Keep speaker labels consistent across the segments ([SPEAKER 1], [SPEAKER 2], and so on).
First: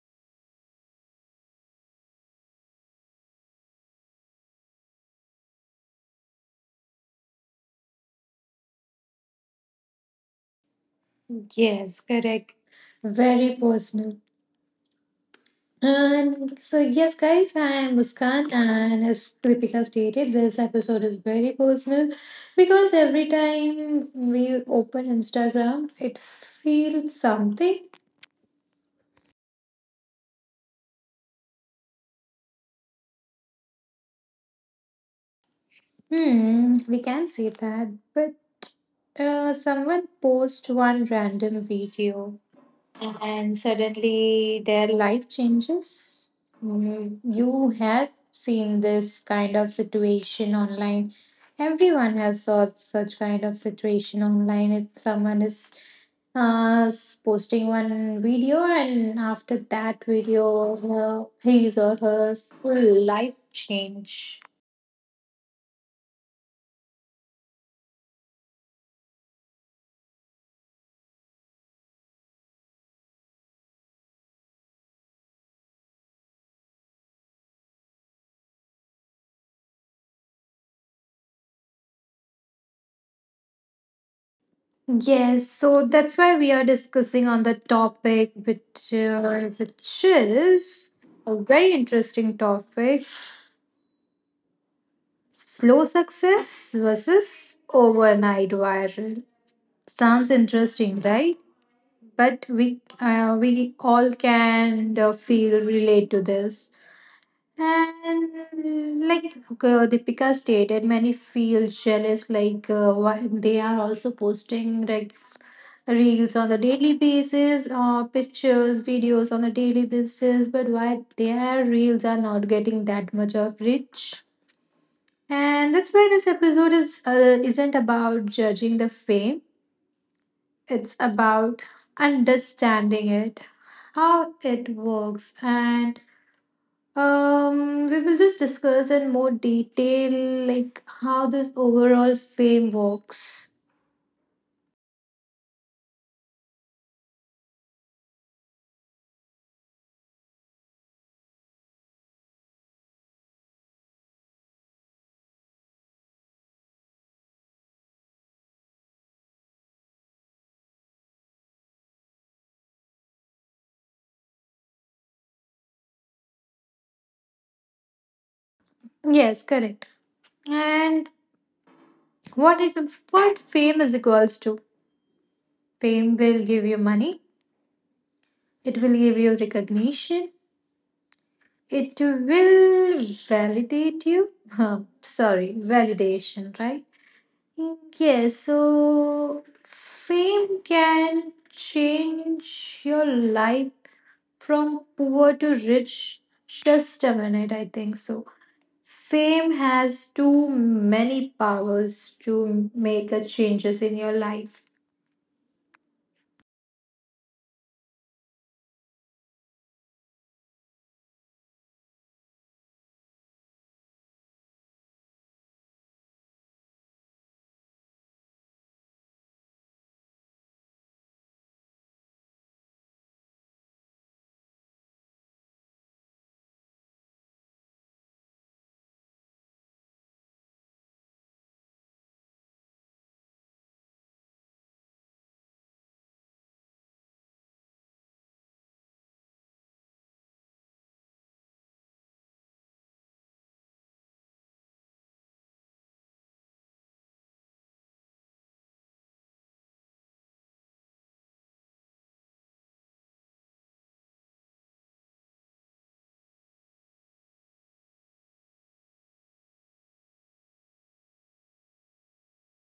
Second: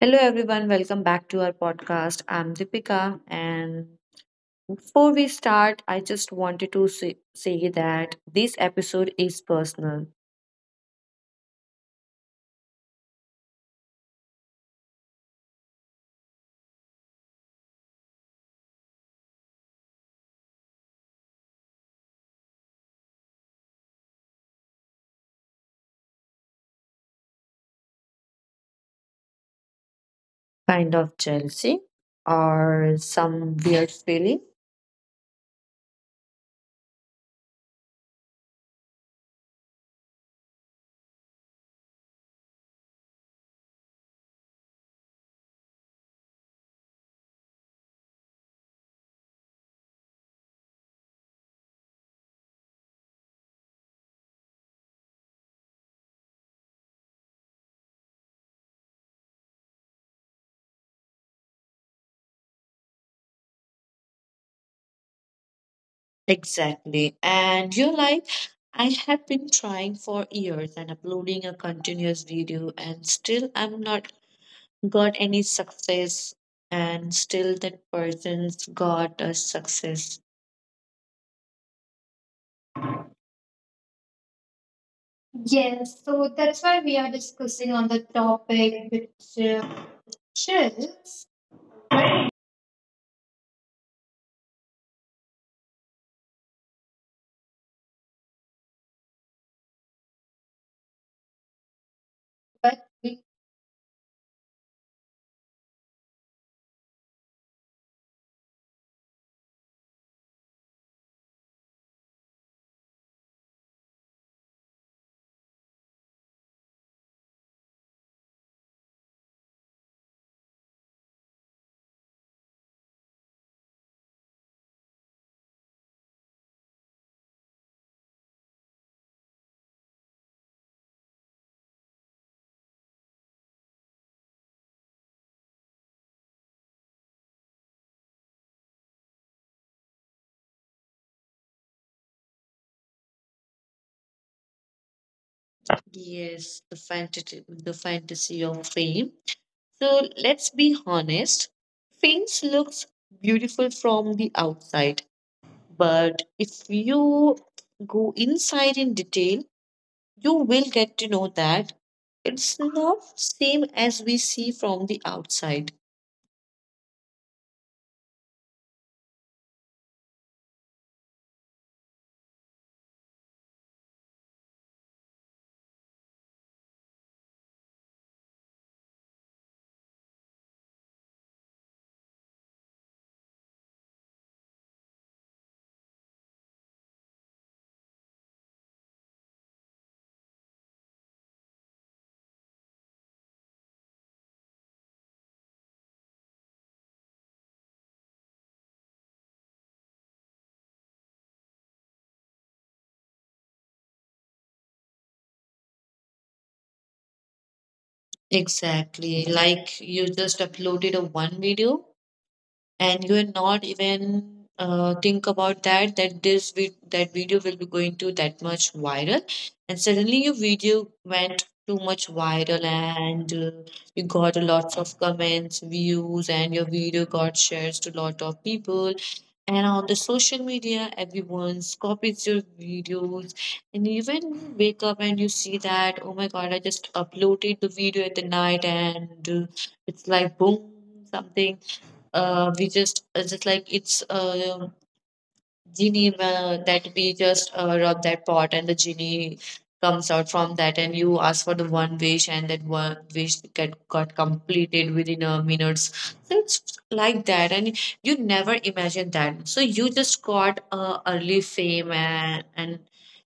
[SPEAKER 1] Hello, everyone. Welcome back to our podcast. I'm Deepika. And before we start, I just wanted to say that this episode is personal,
[SPEAKER 2] Yes, correct. Very personal. And so, yes, guys, I am Muskan, and as Kripika stated, this episode is very personal because every time we open Instagram, it feels something.
[SPEAKER 1] kind of jealousy or some weird feeling.
[SPEAKER 2] Hmm, we can say that, but someone post one random video and suddenly their life changes. You have seen this kind of situation online. Everyone has saw such kind of situation online. If someone is posting one video and after that video, her, his or her full life change.
[SPEAKER 1] Exactly. And you're like, I have been trying for years and uploading a continuous video, and still I'm not got any success, and still that person's got a success.
[SPEAKER 2] Yes,
[SPEAKER 1] Yes,
[SPEAKER 2] so
[SPEAKER 1] so
[SPEAKER 2] that's
[SPEAKER 1] that's
[SPEAKER 2] why
[SPEAKER 1] why
[SPEAKER 2] we are
[SPEAKER 1] we are
[SPEAKER 2] discussing
[SPEAKER 1] discussing
[SPEAKER 2] on the
[SPEAKER 1] on the
[SPEAKER 2] topic,
[SPEAKER 1] topic,
[SPEAKER 2] which
[SPEAKER 1] which
[SPEAKER 2] uh, which is
[SPEAKER 1] chills,
[SPEAKER 2] a very interesting topic: slow success versus overnight viral. Sounds interesting, right? But
[SPEAKER 1] but
[SPEAKER 2] we
[SPEAKER 1] we.
[SPEAKER 2] uh, we all can feel relate to this. And like Deepika stated, many feel jealous, like why they are also posting like reels on the daily basis or pictures videos on a daily basis, but why their reels are not getting that much of reach? And that's why this episode is isn't about judging the fame, it's about understanding it, how it works. And we will just discuss in more detail like how this overall fame works.
[SPEAKER 1] Yes, the fantasy of fame. So let's be honest. Fame looks beautiful from the outside, but if you go inside in detail, you will get to know that it's not same as we see from the outside.
[SPEAKER 2] Yes, correct. And what it what fame is equals to. Fame will give you money, it will give you recognition, it will validate you. Huh, sorry, validation, right? Yes, so fame can change your life from poor to rich. Just a minute, I think so. Fame has too many powers to make a changes in your life.
[SPEAKER 1] Exactly. Like you just uploaded a one video and you will not even think about that this that video will be going to that much viral, and suddenly your video went too much viral and you got lots of comments views, and your video got shares to lot of people, and on the social media, everyone's copies your videos. And even you wake up and you see that, oh my God, I just uploaded the video at the night and it's like boom, something. We just like it's genie that we just rub that pot, and the genie comes out from that, and you ask for the one wish, and that one wish get got completed within a minutes. So it's like that, and you never imagine that. So you just got early fame, and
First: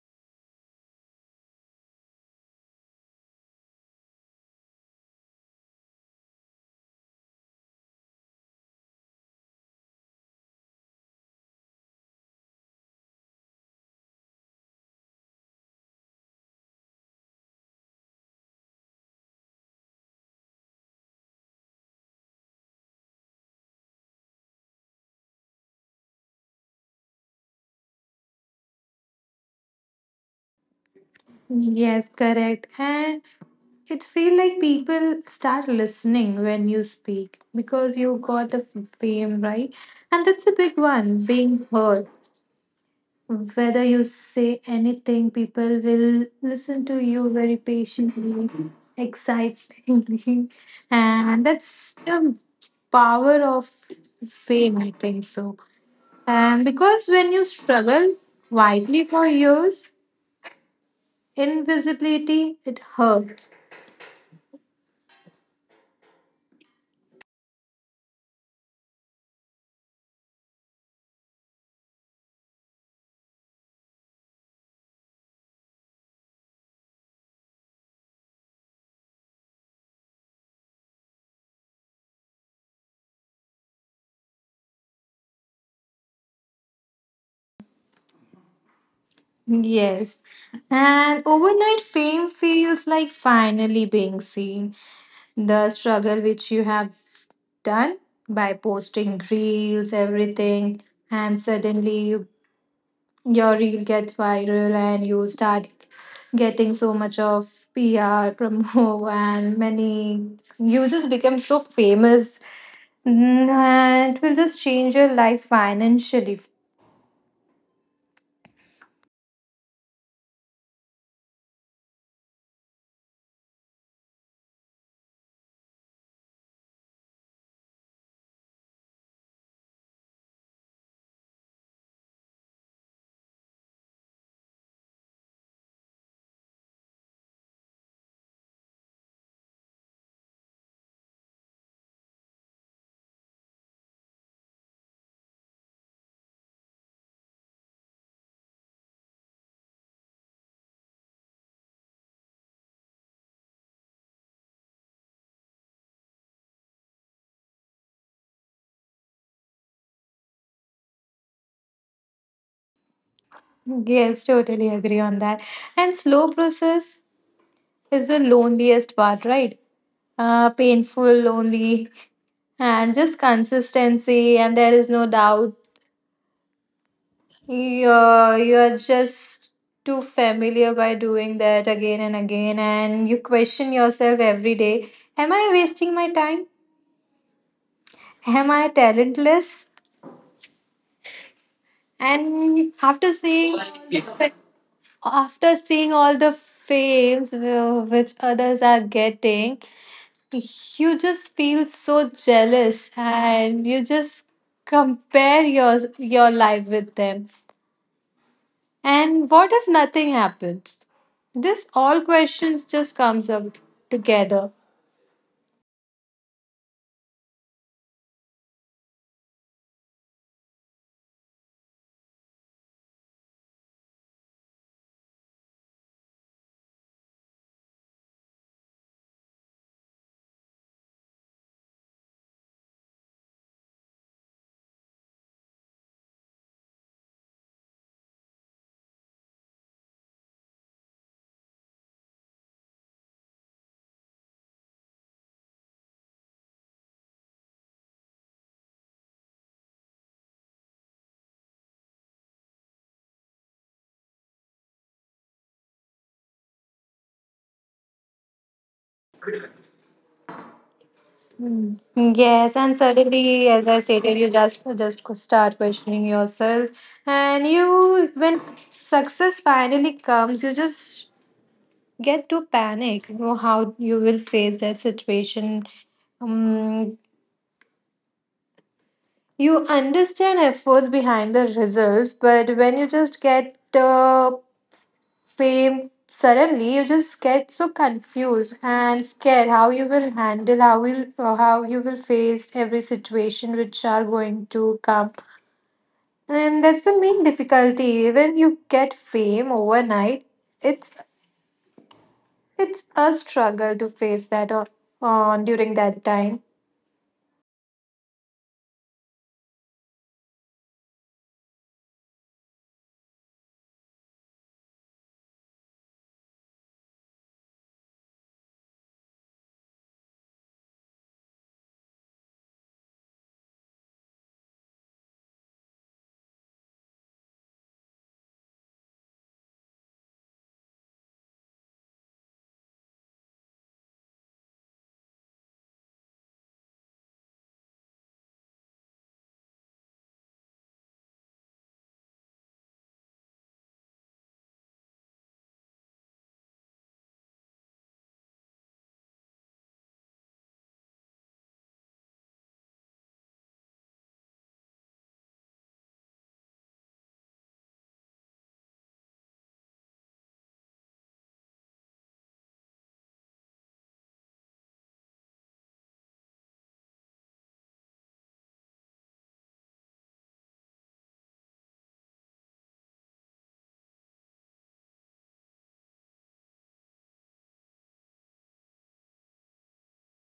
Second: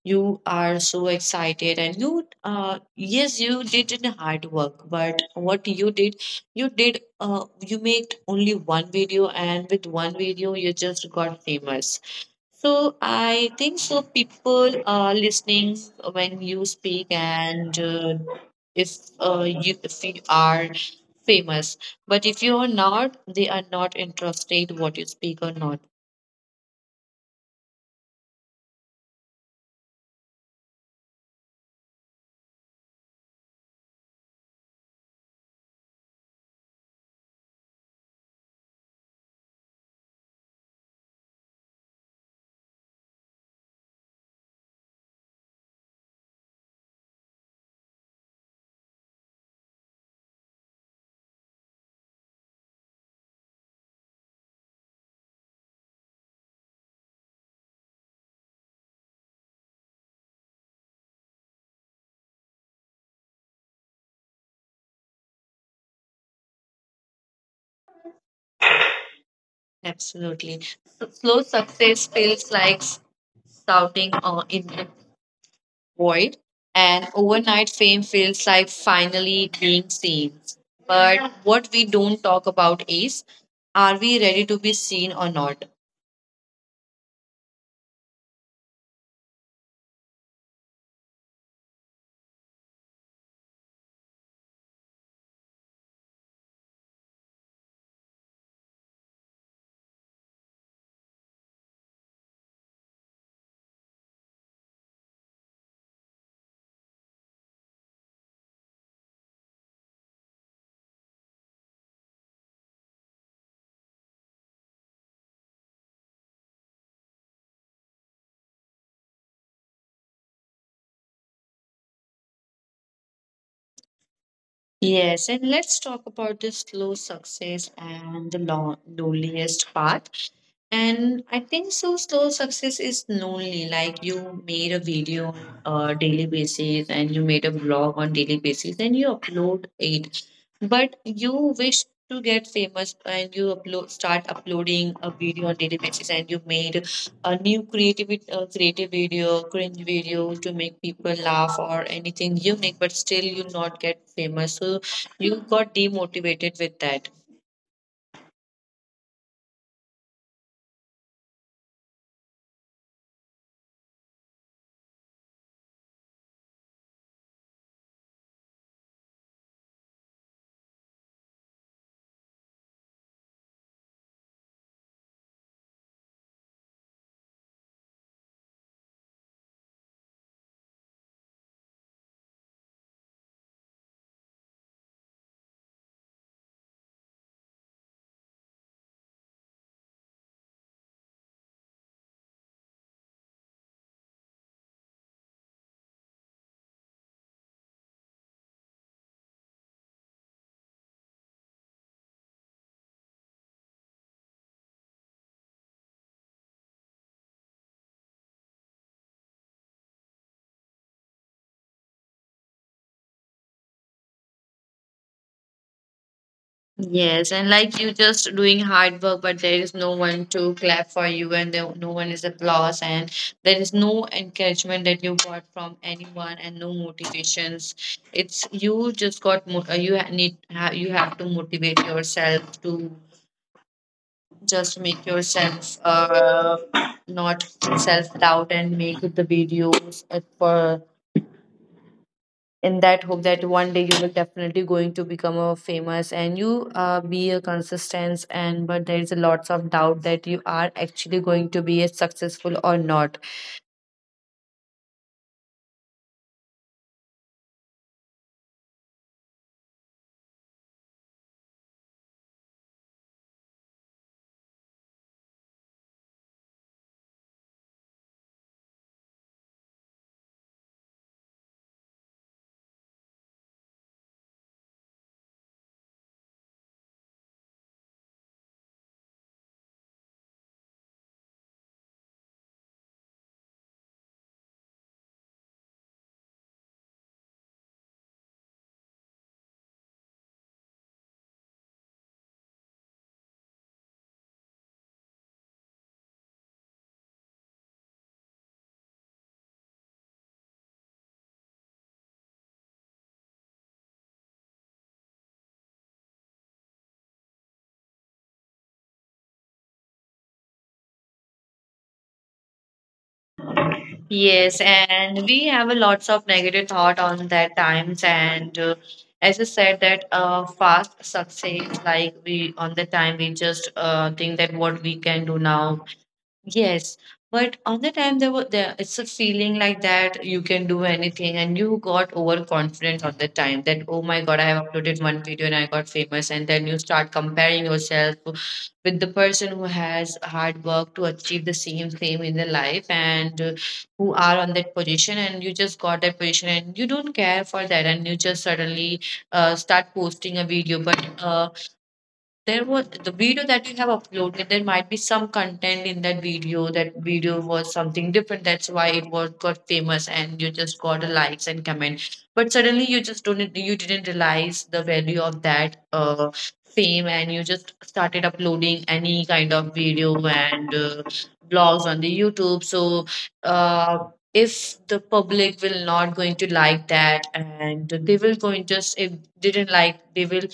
[SPEAKER 1] you are so excited, and you yes, you did in hard work, but what you did, you did you made only one video, and with one video you just got famous. So I think so people are listening when you speak, and if you, if you are famous, but if you are not, they are not interested what you speak or not.
[SPEAKER 2] Yes, correct. And it feel like people start listening when you speak because you got a fame, right? And that's a big one, being heard. Whether you say anything, people will listen to you very patiently, excitingly, and that's the power of fame, I think so. And because when you struggle widely for years, invisibility it hurts.
[SPEAKER 1] Absolutely. So slow success feels like shouting in the void, and overnight fame feels like finally being seen, but what we don't talk about is, are we ready to be seen or not?
[SPEAKER 2] Yes. And overnight fame feels like finally being seen. The struggle which you have done by posting reels, everything, and your reel gets viral and you start getting so much of PR, promo, and many. You just become so famous, and it will just change your life financially.
[SPEAKER 1] Yes, and let's talk about the slow success and the loneliest part. And I think so, slow success is lonely. Like you made a video on a daily basis, and you made a blog on daily basis, and you upload it, but you wish to get famous, and you upload start uploading a video on daily basis, and you made a new creative video, cringe video to make people laugh or anything unique, but still you not get famous. So you got demotivated with that.
[SPEAKER 2] Yes, totally agree on that. And slow process is the loneliest part, right? Painful, lonely, and just consistency, and there is no doubt. You're just too familiar by doing that again and again, and you question yourself every day. Am I wasting my time? Am I talentless? And after seeing all the fames which others are getting, you just feel so jealous and you just compare your life with them, and what if nothing happens? This all questions just comes up together.
[SPEAKER 1] Yes, and like you just doing hard work, but there is no one to clap for you, and there, no one is applause, and there is no encouragement that you got from anyone, and no motivations. It's you just got you you have to motivate yourself to just make yourself not self doubt and make the videos for in that hope that one day you will definitely going to become a famous, and you be a consistent, and but there is a lots of doubt that you are actually going to be a successful or not.
[SPEAKER 2] Yes, and suddenly, as I stated, you just start questioning yourself. And you, when success finally comes, you just get to panic, you know how you will face that situation. Um, You understand efforts behind the results, but when you just get the fame suddenly, you just get so confused and scared how you will handle, how you will face every situation which are going to come, and that's the main difficulty. When you get fame overnight, it's it's a struggle to face that on during that time.
[SPEAKER 1] Yes, and we have a lots of negative thought on that times, and as I said that fast success like we on the time we just think that what we can do now. Yes, but on the time there was there it's a feeling like that you can do anything, and you got overconfident on the time that oh my God, I have uploaded one video and I got famous. And then you start comparing yourself to- with the person who has hard work to achieve the same thing in their life, and who are on that position, and you just got that position, and you don't care for that, and you just suddenly start posting a video, but there was the video that you have uploaded, there might be some content in that video, that video was something different, that's why it was got famous, and you just got a likes and comment. But suddenly you just don't, you didn't realize the value of that fame, and you just started uploading any kind of video and blogs on the youtube. So uh, if the public will not going to like that, and they will going just if didn't like, they will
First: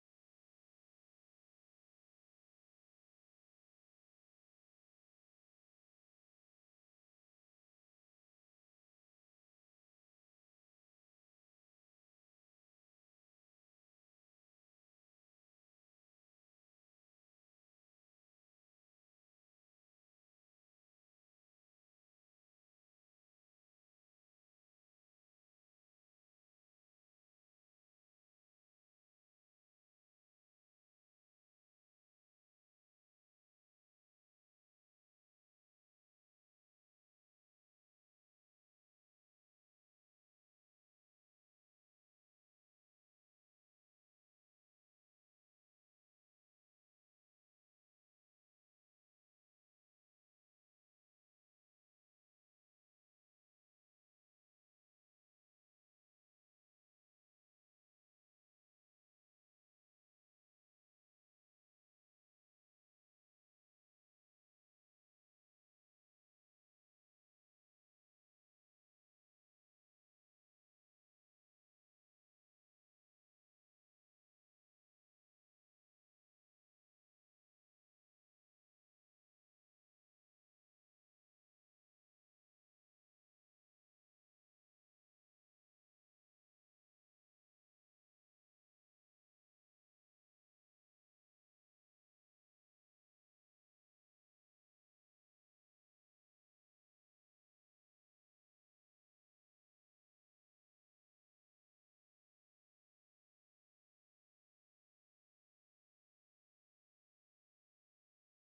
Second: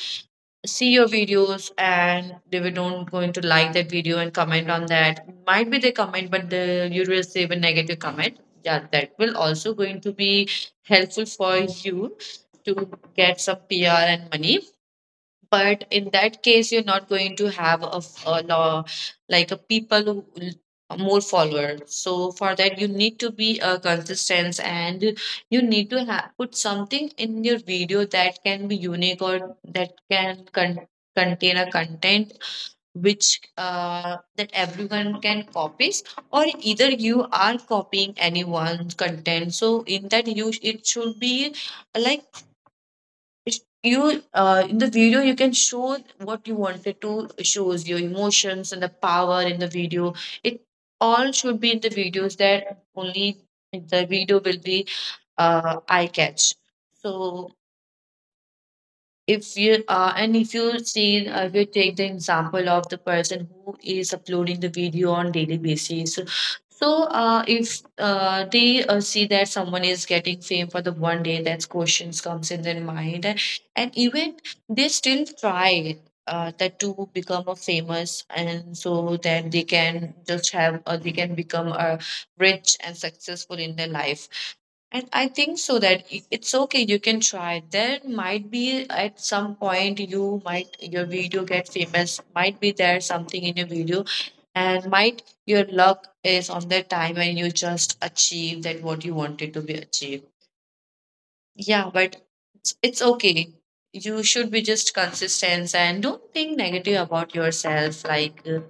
[SPEAKER 1] see your videos and they were not going to like that video and comment on that, might be they comment, but the, you receive a negative comment, yeah, that will also going to be helpful for you to get some pr and money. But in that case you're not going to have a, a law, like a people who will- more followers. So for that you need to be a consistent, and you need to have put something in your video that can be unique, or that can contain a content which that everyone can copies, or either you are copying anyone's content. So in that you it should be like, you in the video you can show what you wanted to shows, your emotions and the power in the video, it all should be in the videos that only the video will be eye catch. So if you and if you see if you take the example of the person who is uploading the video on daily basis, so if they see that someone is getting fame for the one day, that questions comes in their mind, and even they still try that to become a famous, and so that they can just have they can become rich and successful in their life. And I think so that it's okay, you can try. There might be at some point you might your video get famous, might be there something in your video, and might your luck is on the time when you just achieve that what you wanted to be achieved. Yeah, but it's okay. You should be just consistent and don't think negative about yourself like uh,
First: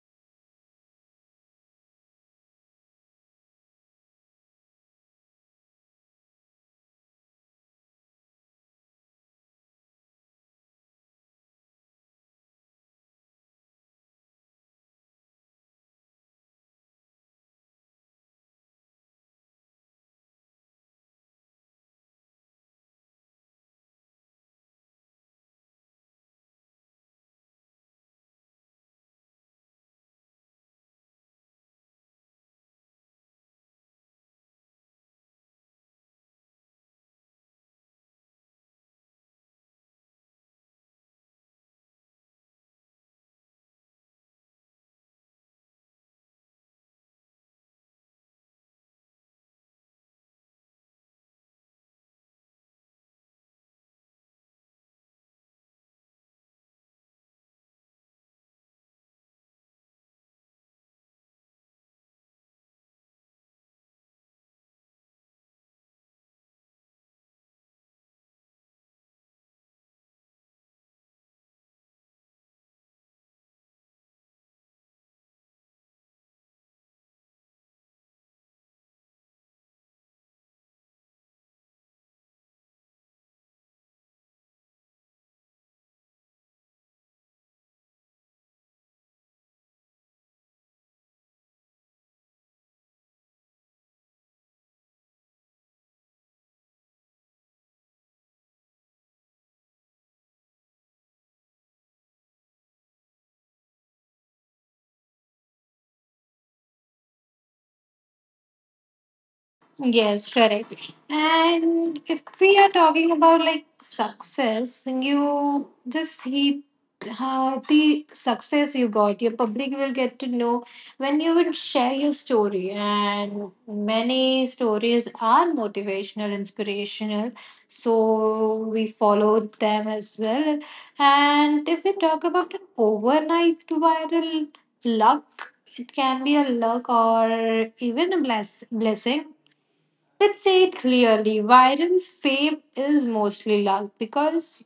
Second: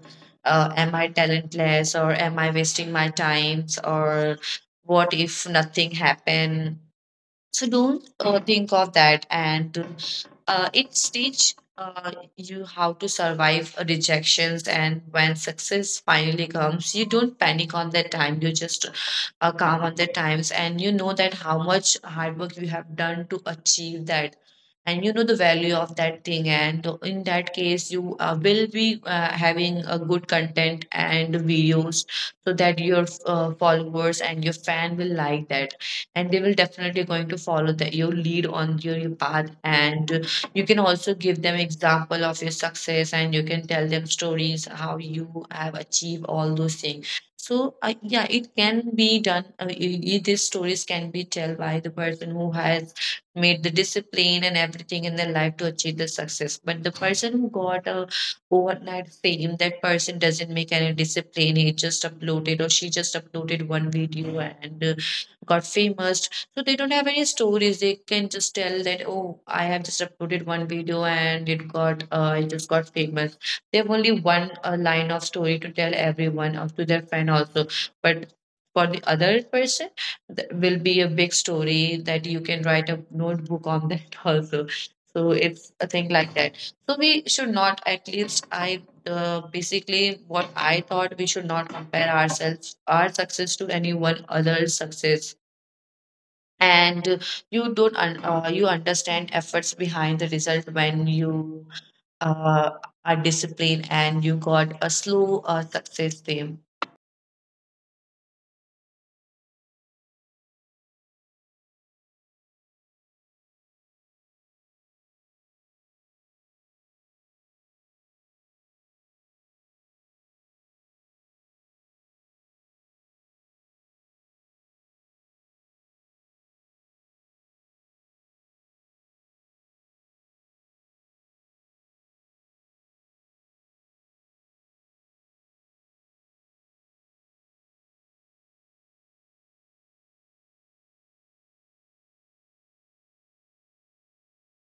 [SPEAKER 1] uh, am I talentless or am I wasting my times, or what if nothing happen? So don't think of that, and it teach you how to survive rejections. And when success finally comes, you don't panic on that time. You just calm on the times, and you know that how much hard work you have done to achieve that. And you know the value of that thing, and in that case, you will be having a good content and videos, so that your followers and your fan will like that, and they will definitely going to follow that your lead on your path. And you can also give them example of your success, and you can tell them stories how you have achieved all those things. So yeah, it can be done, these stories can be told by the person who has made the discipline and everything in their life to achieve the success. But the person who got a overnight fame, that person doesn't make any discipline, he just uploaded or she just uploaded one video, and got famous. So they don't have any stories. They can just tell that, oh, I have just uploaded one video and it got, it just got famous. They have only one line of story to tell everyone, or to their friend also. But for the other person, that will be a big story that you can write a notebook on that also. So it's a thing like that. So we should not, at least I basically what I thought, we should not compare ourselves, our success to anyone else's success. And you don't you understand efforts behind the result when you uh, are disciplined and you got a slow success fame.
[SPEAKER 2] Yes, correct. And if we are talking about like success, you just see how the success you got, your public will get to know when you will share your story. And many stories are motivational, inspirational, so we followed them as well. And if we talk about an overnight viral luck, it can be a luck or even a blessing. Let's say it clearly, viral fame is mostly luck because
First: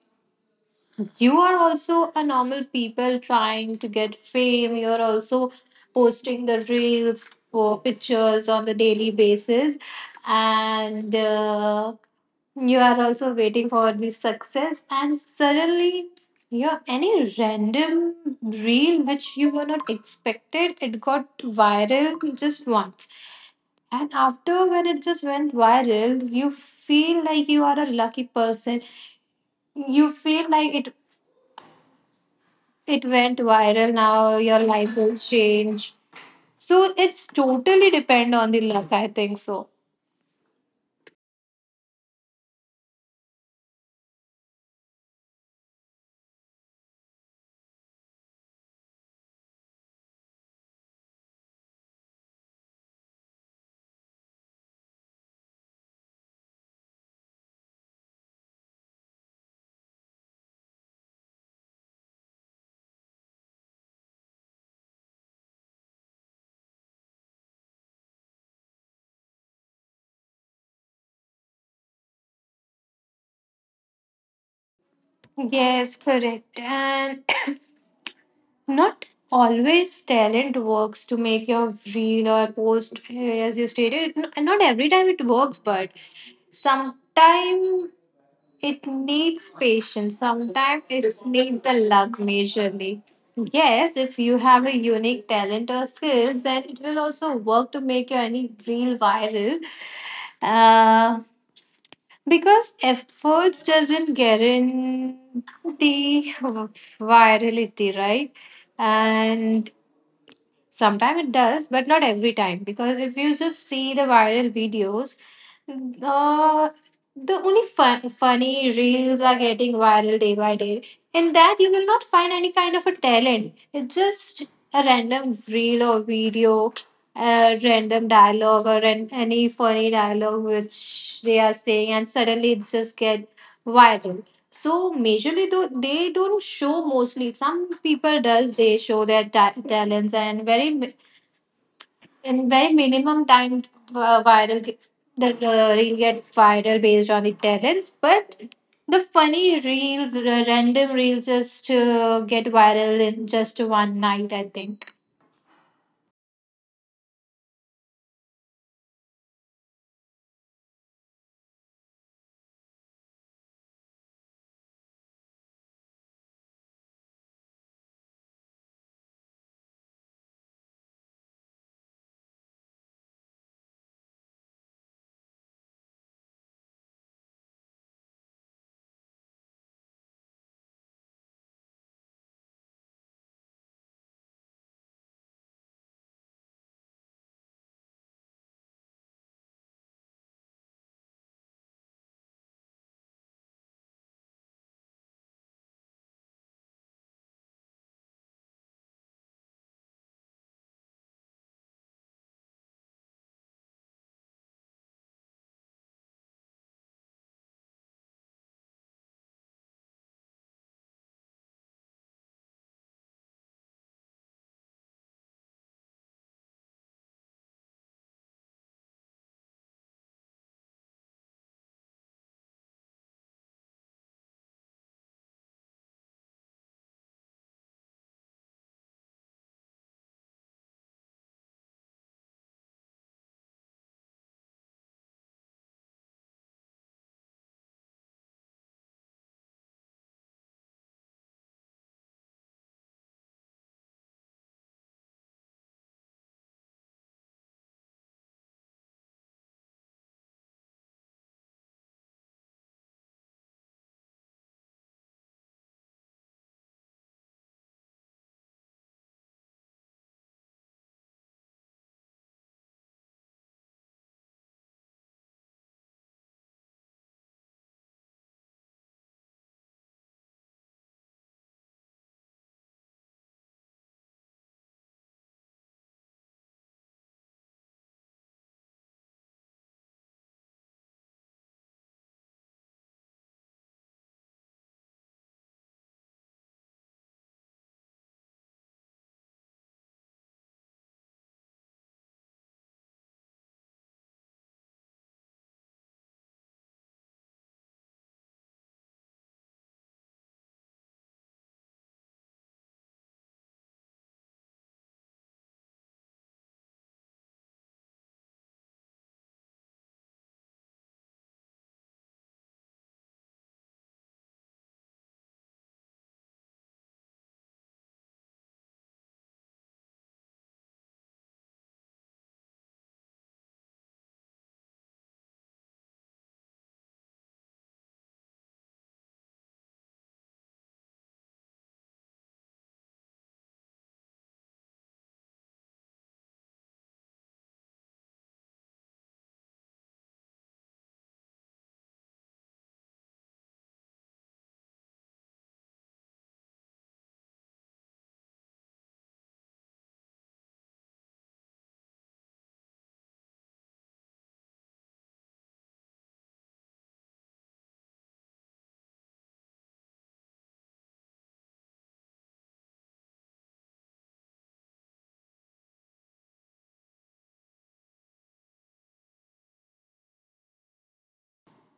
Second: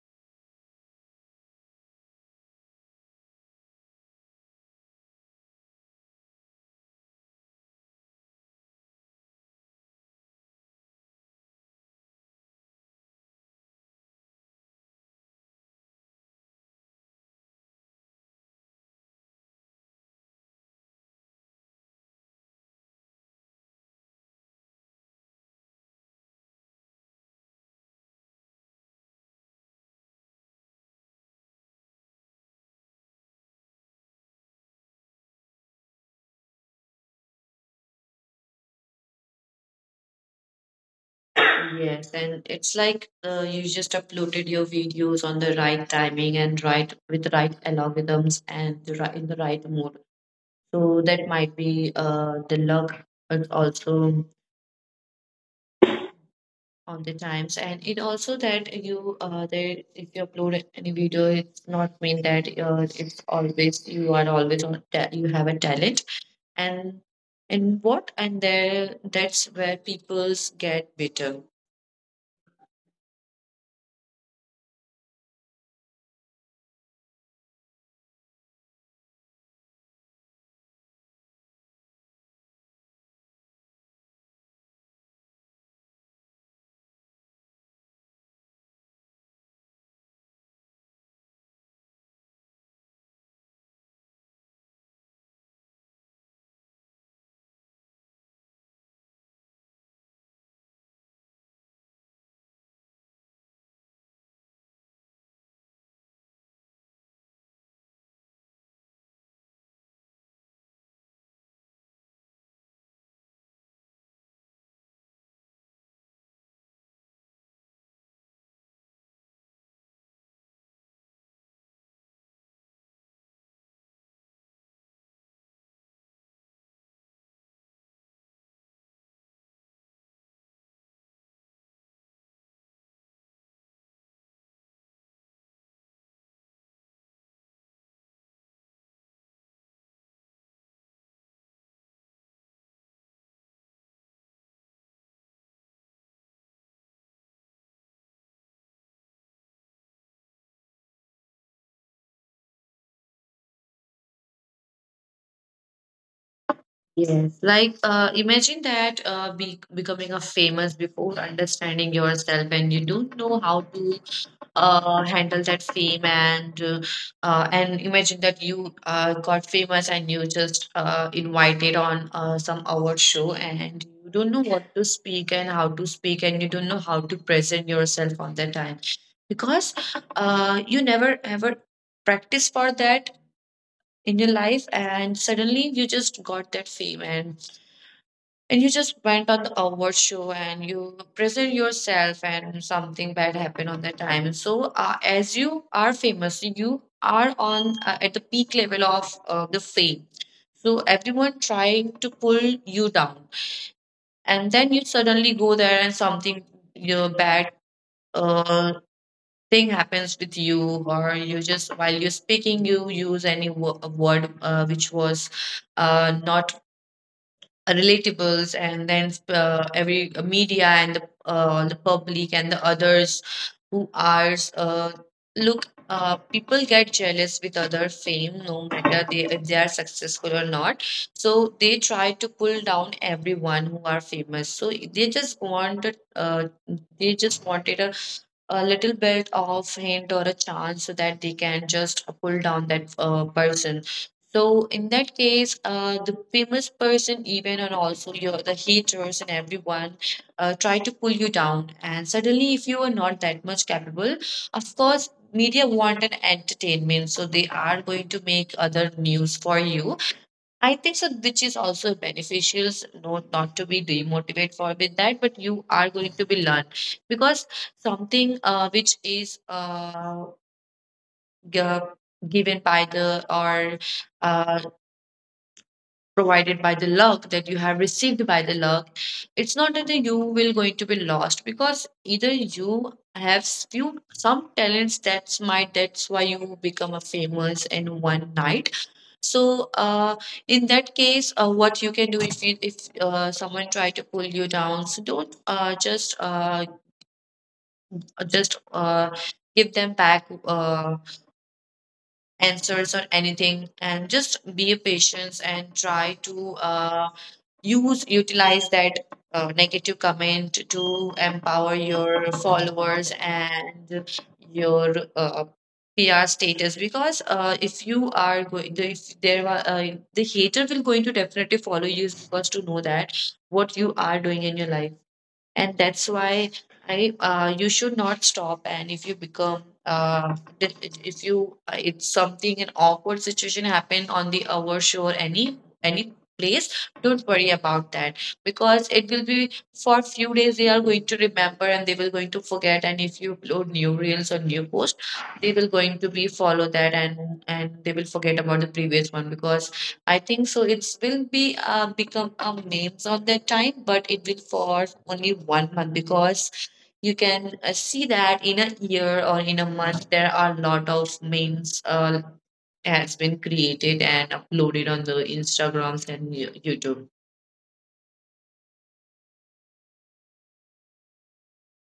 [SPEAKER 2] you are also a normal people trying to get fame. You're also posting the reels for pictures on the daily basis, and you are also waiting for the success. And suddenly, your any random reel, which you were not expected, it got viral just once. And after when it just went viral, you feel like you are a lucky person. You feel like it went viral now, your life will change. So it's totally depend on the luck, I think so.
[SPEAKER 1] Yes, and it's like you just uploaded your videos on the right timing and right with the right algorithms and the right, in the right mode. So that might be the luck, but also on the times, and it also that you there, if you upload any video, it's not mean that it's always you are always on you have a talent. and and what, and there that's where people's get bitter.
[SPEAKER 2] Yes, correct. And not always talent works to make your reel or post eh, as you stated. Not every time it works, but sometime it needs patience. Sometimes it needs the luck majorly. Yes, if you have a unique talent or skill, then it will also work to make your any reel viral. Uh, because efforts doesn't guarantee virality, right? And sometimes it does, but not every time. Because if you just see the viral videos, the the only funny reels are getting viral day by day. In that you will not find any kind of a talent. It's just a random reel or video, a random dialogue or any funny dialogue which they are saying, and suddenly it just get viral. So majorly though they don't show mostly. Some people does they show their talents, and very in very minimum time viral ge- the reel get viral based on the talents, but the funny reels, the random reels just to get viral in just one night, I think.
[SPEAKER 1] Yes, like imagine that becoming a famous before understanding yourself and you don't know how to handle that fame and imagine that you got famous and you just invited on some award show and you don't know what to speak and how to speak and you don't know how to present yourself on that time because you never ever practice for that in your life and suddenly you just got that fame and you just went on the award show and you present yourself and something bad happened on that time. So as you are famous you are on at the peak level of the fame, so everyone trying to pull you down. And then you suddenly go there and something your bad uh, thing happens with you, or you just while you're speaking you use any a word which was not relatables. And then every media and the public and the others who are look people get jealous with other fame, no matter they if they are successful or not. So they try to pull down everyone who are famous, so they just wanted a little bit of hint or a chance so that they can just pull down that person. So in that case, the famous person, even and also your the haters and everyone, try to pull you down. And suddenly, if you are not that much capable, of course, media want an entertainment, so they are going to make other news for you, I think so, which is also beneficial, not not to be demotivated for with that, but you are going to be learn because something which is gi- given by the or uh, provided by the luck, that you have received by the luck, it's not that you will going to be lost, because either you have few some talents that's might that's why you become a famous in one night. So, in that case, what you can do if if someone try to pull you down, so don't just give them back answers or anything, and just be patient and try to use utilize that negative comment to empower your followers and your PR status. Because if you are going, if there are the hater will going to definitely follow you because to know that what you are doing in your life. And that's why I you should not stop. And if you become if you it's something an awkward situation happen on the hour show or any place, don't worry about that, because it will be for few days they are going to remember and they will going to forget. And if you upload new reels or new post, they will going to be follow that, and they will forget about the previous one because, I think so, it will be become a memes on that time, but it will for only one month, because you can see that in a year or in a month there are a lot of memes has been created and uploaded on the Instagrams and YouTube.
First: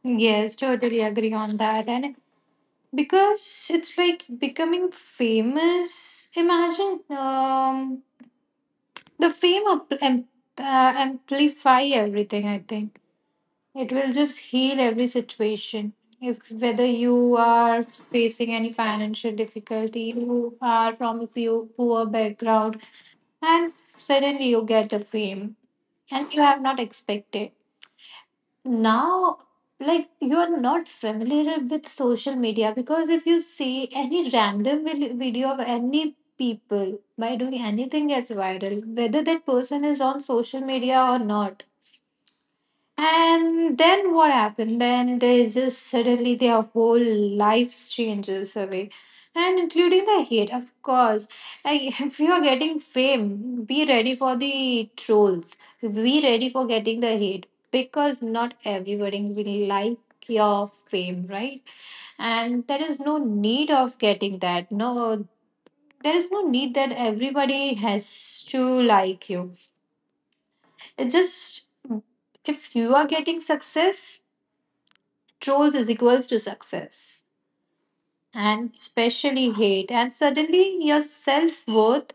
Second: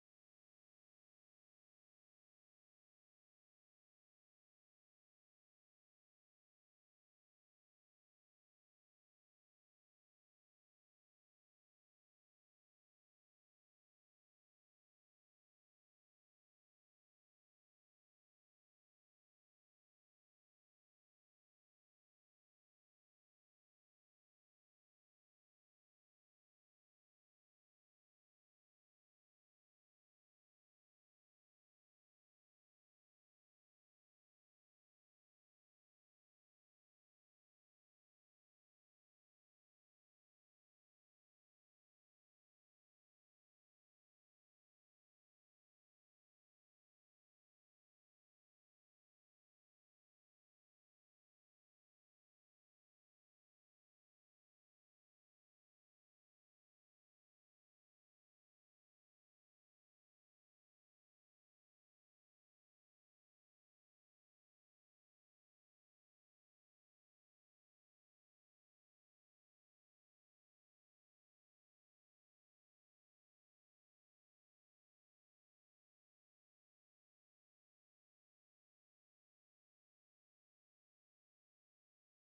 [SPEAKER 2] Yes, totally agree on that. And because it's like becoming famous, imagine the fame up, um, amplify everything, I think. It will just heal every situation. If whether you are facing any financial difficulty, you are from a few poor background, and suddenly you get a fame and you have not expected. Now, like you are not familiar with social media, because if you see any random video of any people by doing anything gets viral, whether that person is on social media or not, and then what happened? Then they just suddenly their whole lives changes away. And including the hate, of course. Like, if you are getting fame, be ready for the trolls. Be ready for getting the hate. Because not everybody will like your fame, right? And there is no need of getting that. No, there is no need that everybody has to like you. It just, if you are getting success, trolls is equals to success, and especially hate. And suddenly your self-worth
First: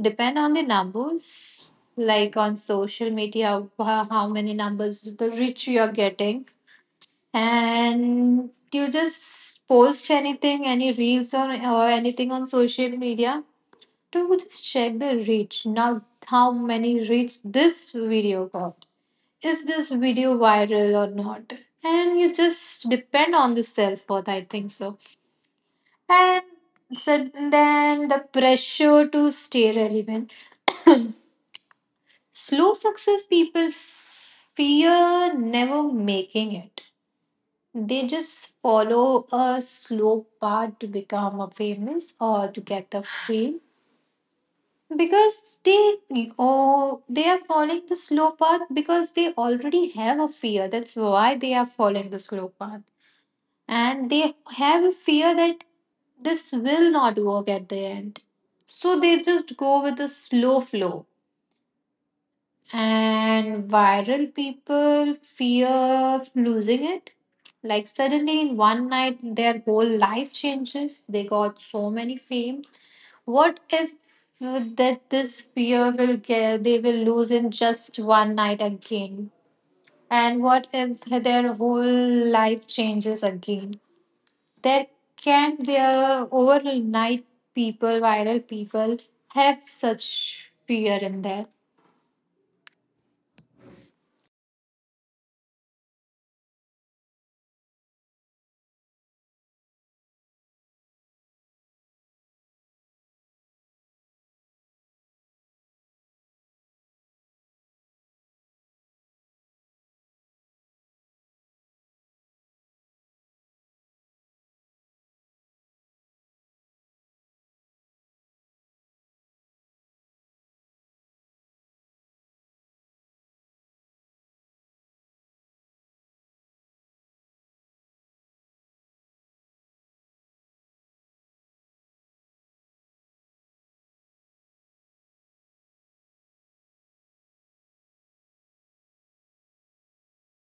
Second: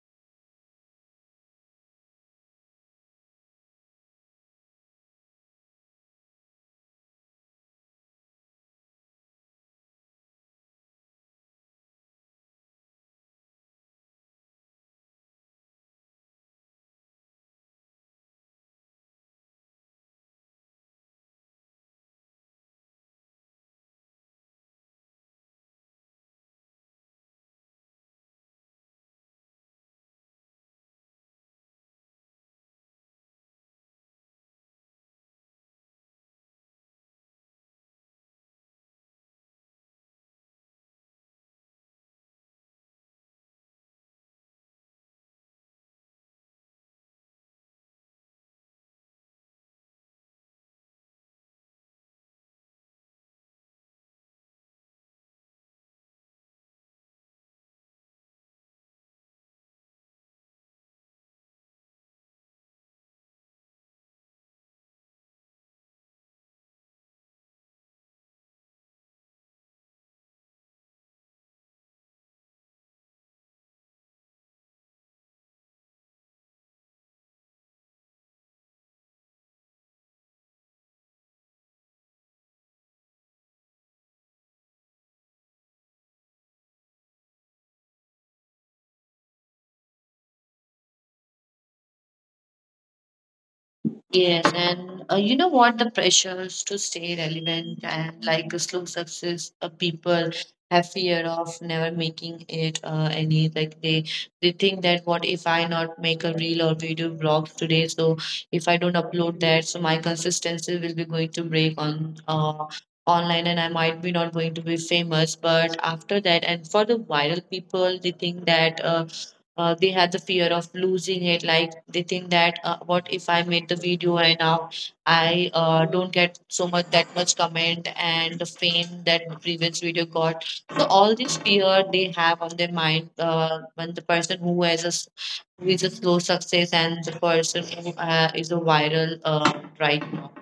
[SPEAKER 2] depend on the numbers, like on social media, how many numbers the rich you are getting. And you just post anything, any reels, or anything on social media to just check the reach now, how many reach this video got, is this video viral or not. And you just depend on the self worth, I think so. And so then the pressure to stay relevant. Slow success people fear never making it. They just follow a slow path to become a famous or to get the fame because they, oh, they are following the slow path because they already have a fear. That's why they are following the slow path. And they have a fear that this will not work at the end. So they just go with the slow flow. And viral people fear of losing it. Like suddenly in one night, their whole life changes. They got so many fame. What if that this fear will get they will lose in just one night again? And what if their whole life changes again? There can their overnight people, viral people have such fear in there.
[SPEAKER 1] Yes, and you know what? The pressures to stay relevant, and like a slow success, people have fear of never making it. Any like they think that what if I not make a reel or video vlog today? So if I don't upload that, so my consistency will be going to break on online, and I might be not going to be famous. But after that, and for the viral people, they think that they have the fear of losing it, like they think that what if I made the video and now I don't get so much that much comment and the fame that previous video got. So all this fear they have on their mind when the person who is a slow success and the person who is a viral right now.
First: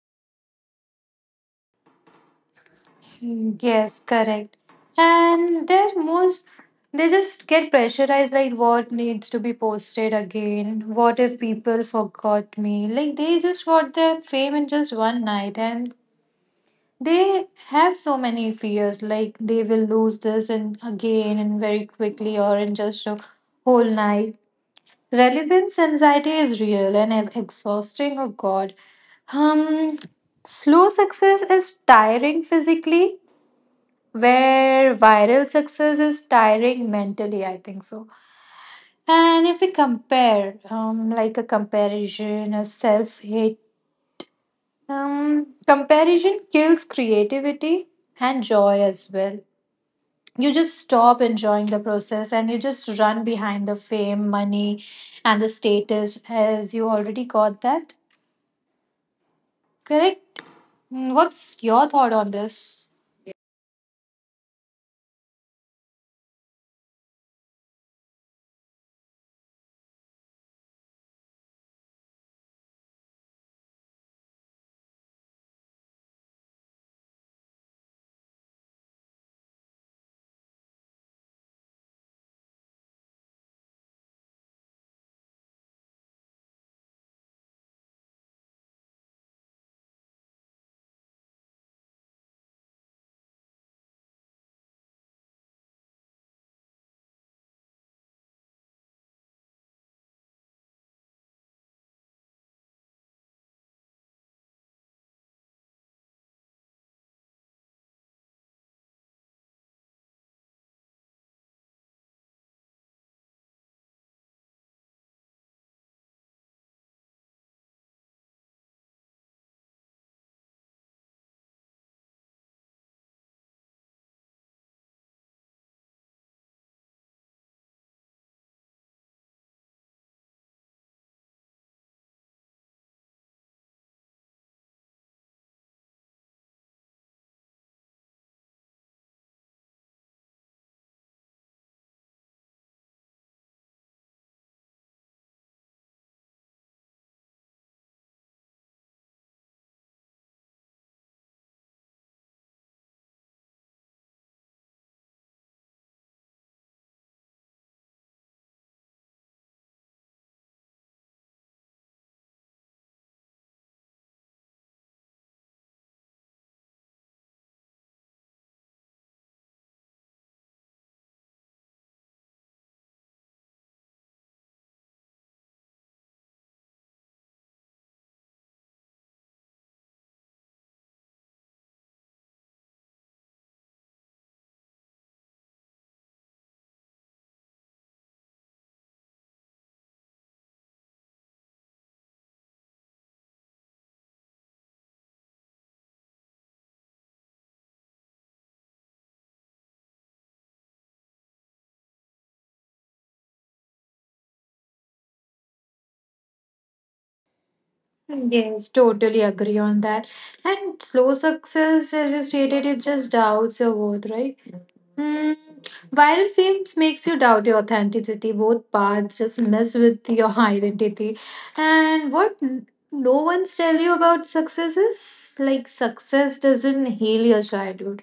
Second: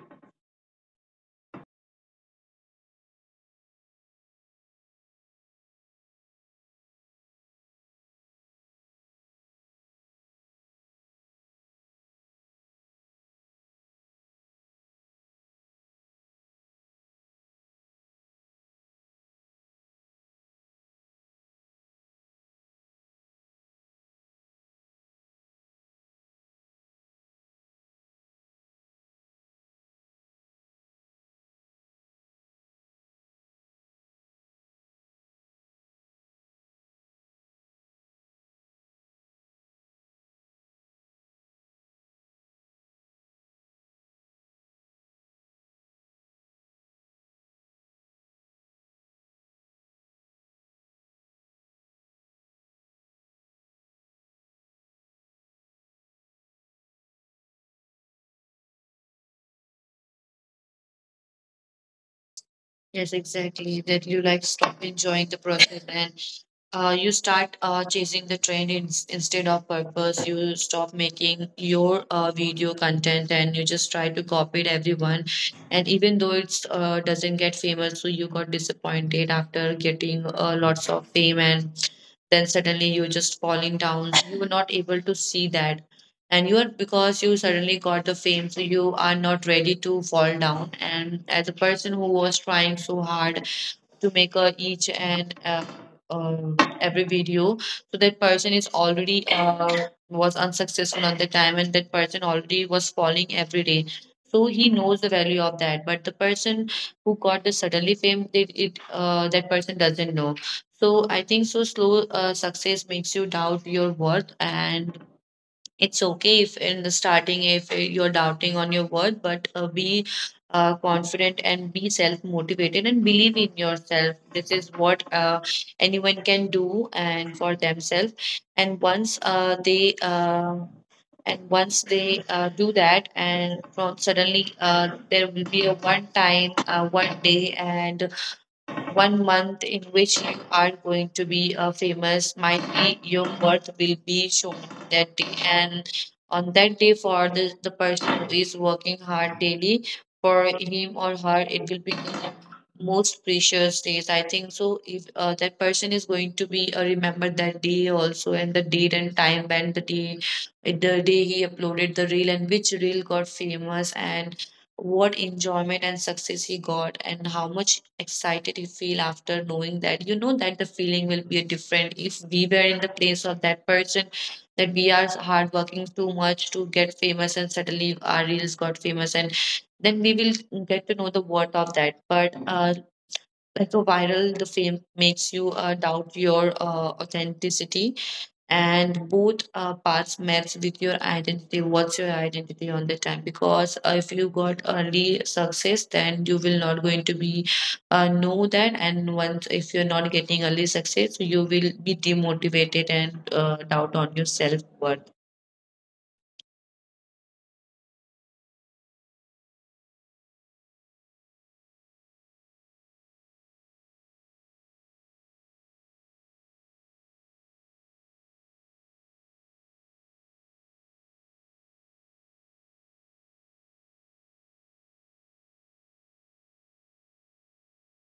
[SPEAKER 2] Yes, correct. And they're most, they just get pressurized like what needs to be posted again? What if people forgot me? Like they just got their fame in just one night, and they have so many fears like they will lose this and again and very quickly or in just a whole night. Relevance anxiety is real and exhausting. Oh God. Um, Slow success is tiring physically, where viral success is tiring mentally, I think so. And if we compare, like a comparison, a self hate, comparison kills creativity and joy as well. You just stop enjoying the process and you just run behind the fame, money, and the status as you already got that. Correct. What's your thought on this?
[SPEAKER 1] Yes, exactly, that you like stop enjoying the process and you start chasing the trend in, instead of purpose, you stop making your video content and you just try to copy it everyone. And even though it's doesn't get famous, so you got disappointed after getting lots of fame, and then suddenly you're just falling down, you were not able to see that. And you are because you suddenly got the fame, so you are not ready to fall down. And as a person who was trying so hard to make a each and every video, so that person is already was unsuccessful on the time, and that person already was falling every day, so he knows the value of that. But the person who got the suddenly fame, it that person doesn't know. So I think so, slow success makes you doubt your worth. And it's okay if in the starting if you're doubting on your word, but be confident and be self motivated and believe in yourself. This is what anyone can do and for themselves. And once uh, they uh, and once they do that, and from suddenly there will be a one time one day and one month in which you are going to be famous, might be your worth will be shown that day. And on that day, for the person who is working hard daily, for him or her, it will be the most precious days, I think so. If that person is going to be remembered that day also, and the date and time when the day he uploaded the reel and which reel got famous and what enjoyment and success he got and how much excited he feel, after knowing that, you know, that the feeling will be different if we were in the place of that person, that we are hard working too much to get famous and suddenly our reels got famous, and then we will get to know the worth of that. But like a viral the fame makes you doubt your authenticity, and both parts match with your identity, what's your identity on the time. Because if you got early success, then you will not going to be know that. And once if you're not getting early success, you will be demotivated and doubt on your self-worth.
[SPEAKER 2] Yes, totally agree on that. And slow success, as you stated, it just doubts your worth, right? Mm, Viral fame makes you doubt your authenticity. Both paths just mess with your identity. And what no one's tell you about success is like success doesn't heal your childhood.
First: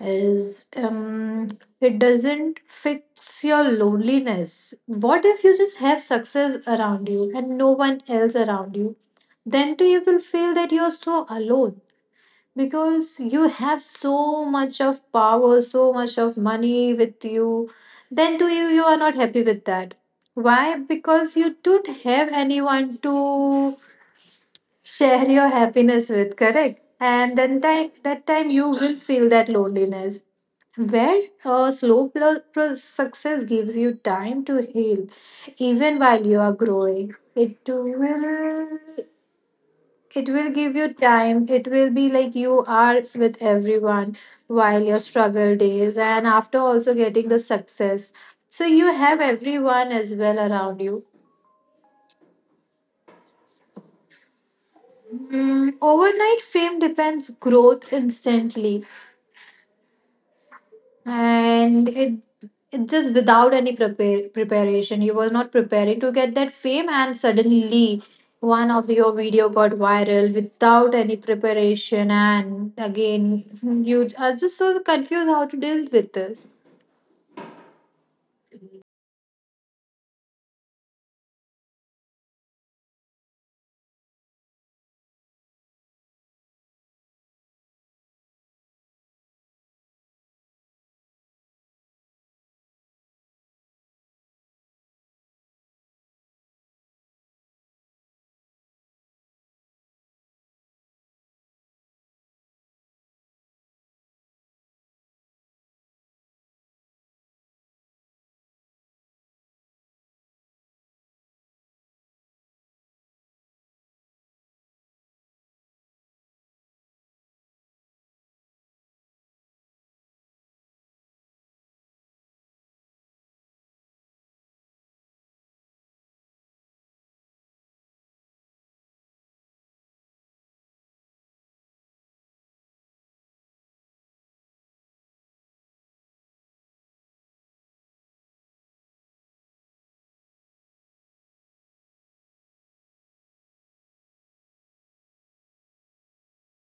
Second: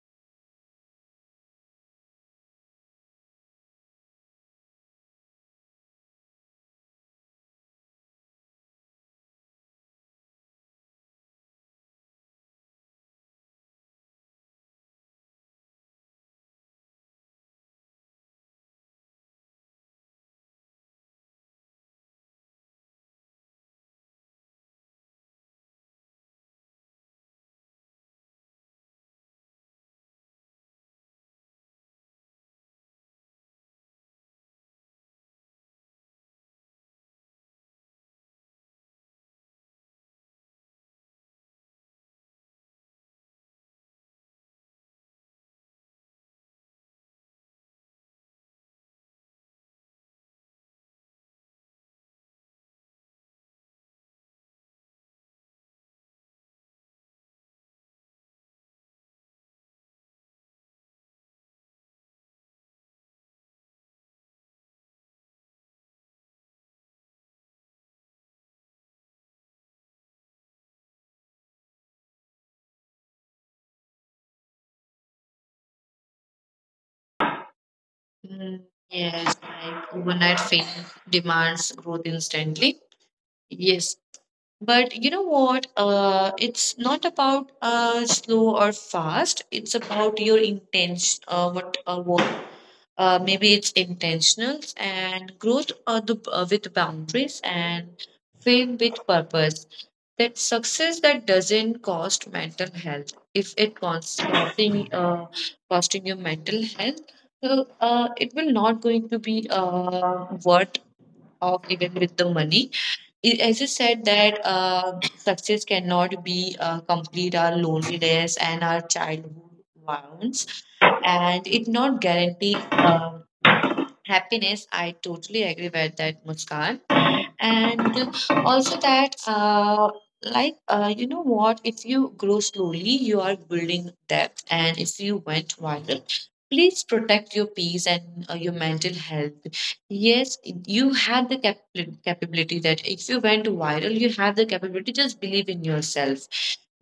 [SPEAKER 2] Is it doesn't fix your loneliness. What if you just have success around you and no one else around you? Then too, you will feel that you're so alone because you have so much of power, so much of money with you. Then too, you are not happy with that. Why? Because you don't have anyone to share your happiness with, correct? And then time, that time you will feel that loneliness. Where slow pl- pro success gives you time to heal, even while you are growing, it will give you time. It will be like you are with everyone while your struggle days, and after also getting the success. So you have everyone as well around you. Overnight fame depends growth instantly, and it just without any preparation, you were not preparing to get that fame, and suddenly one of your video got viral without any preparation, and again you are just so confused how to deal with this.
[SPEAKER 1] Mm, yes, like overnight fame demands growth instantly, yes. But you know what? It's not about slow or fast. It's about your intention. What? What? Maybe it's intentional and growth with boundaries and fame with purpose. That success that doesn't cost mental health. If it costs costing costing your mental health, so it will not going to be worth of, even with the money. It, as you said, that success cannot be complete our loneliness and our childhood wounds, and it not guarantee happiness. I totally agree with that, Muskan. And also that, you know what? If you grow slowly, you are building depth. And if you went viral, please protect your peace and your mental health. Yes, you have the capability that if you went viral, you have the capability. Just believe in yourself.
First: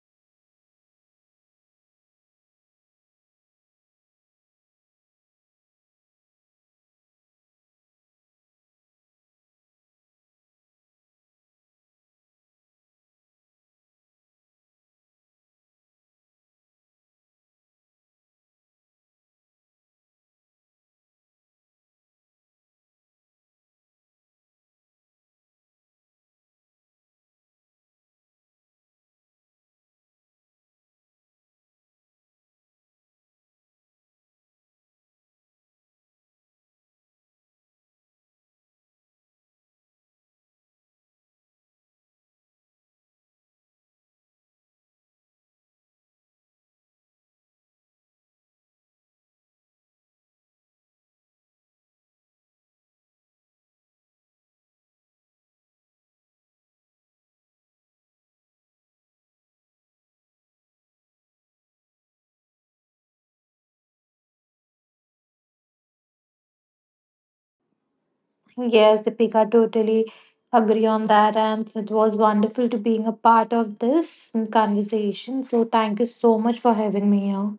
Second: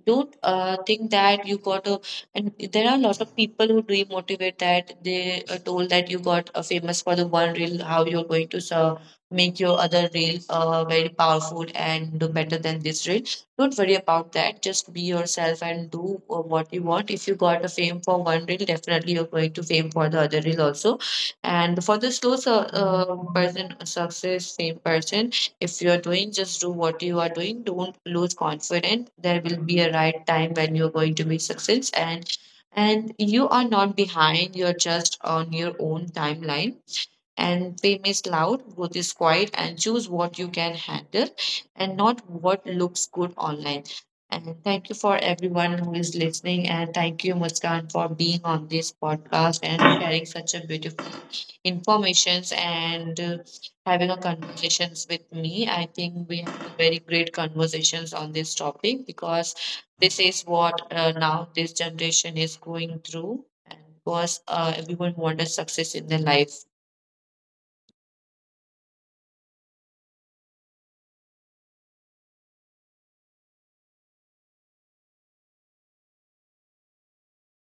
[SPEAKER 1] Don't think that you got and there are a lot of people who do motivate that they are told that you got famous for the one reel, how you're going to make your other reel very powerful and do better than this reel. Don't worry about that. Just be yourself and do what you want. If you got a fame for one reel, definitely you're going to fame for the other reel also. And for the person, success fame person, if you are doing, just do what you are doing, don't lose confidence, there will be a right time when you're going to be success. And you are not behind, you're just on your own timeline. And fame is loud, growth is quiet, and choose what you can handle and not what looks good online. And thank you for everyone who is listening, and thank you Muskan for being on this podcast and sharing such a beautiful informations and having a conversations with me. I think we have very great conversations on this topic, because this is what now this generation is going through. And of course, everyone wants success in their life.
[SPEAKER 2] Yes, Deepika, totally agree on that, and it was wonderful to being a part of this conversation, so thank you so much for having me here.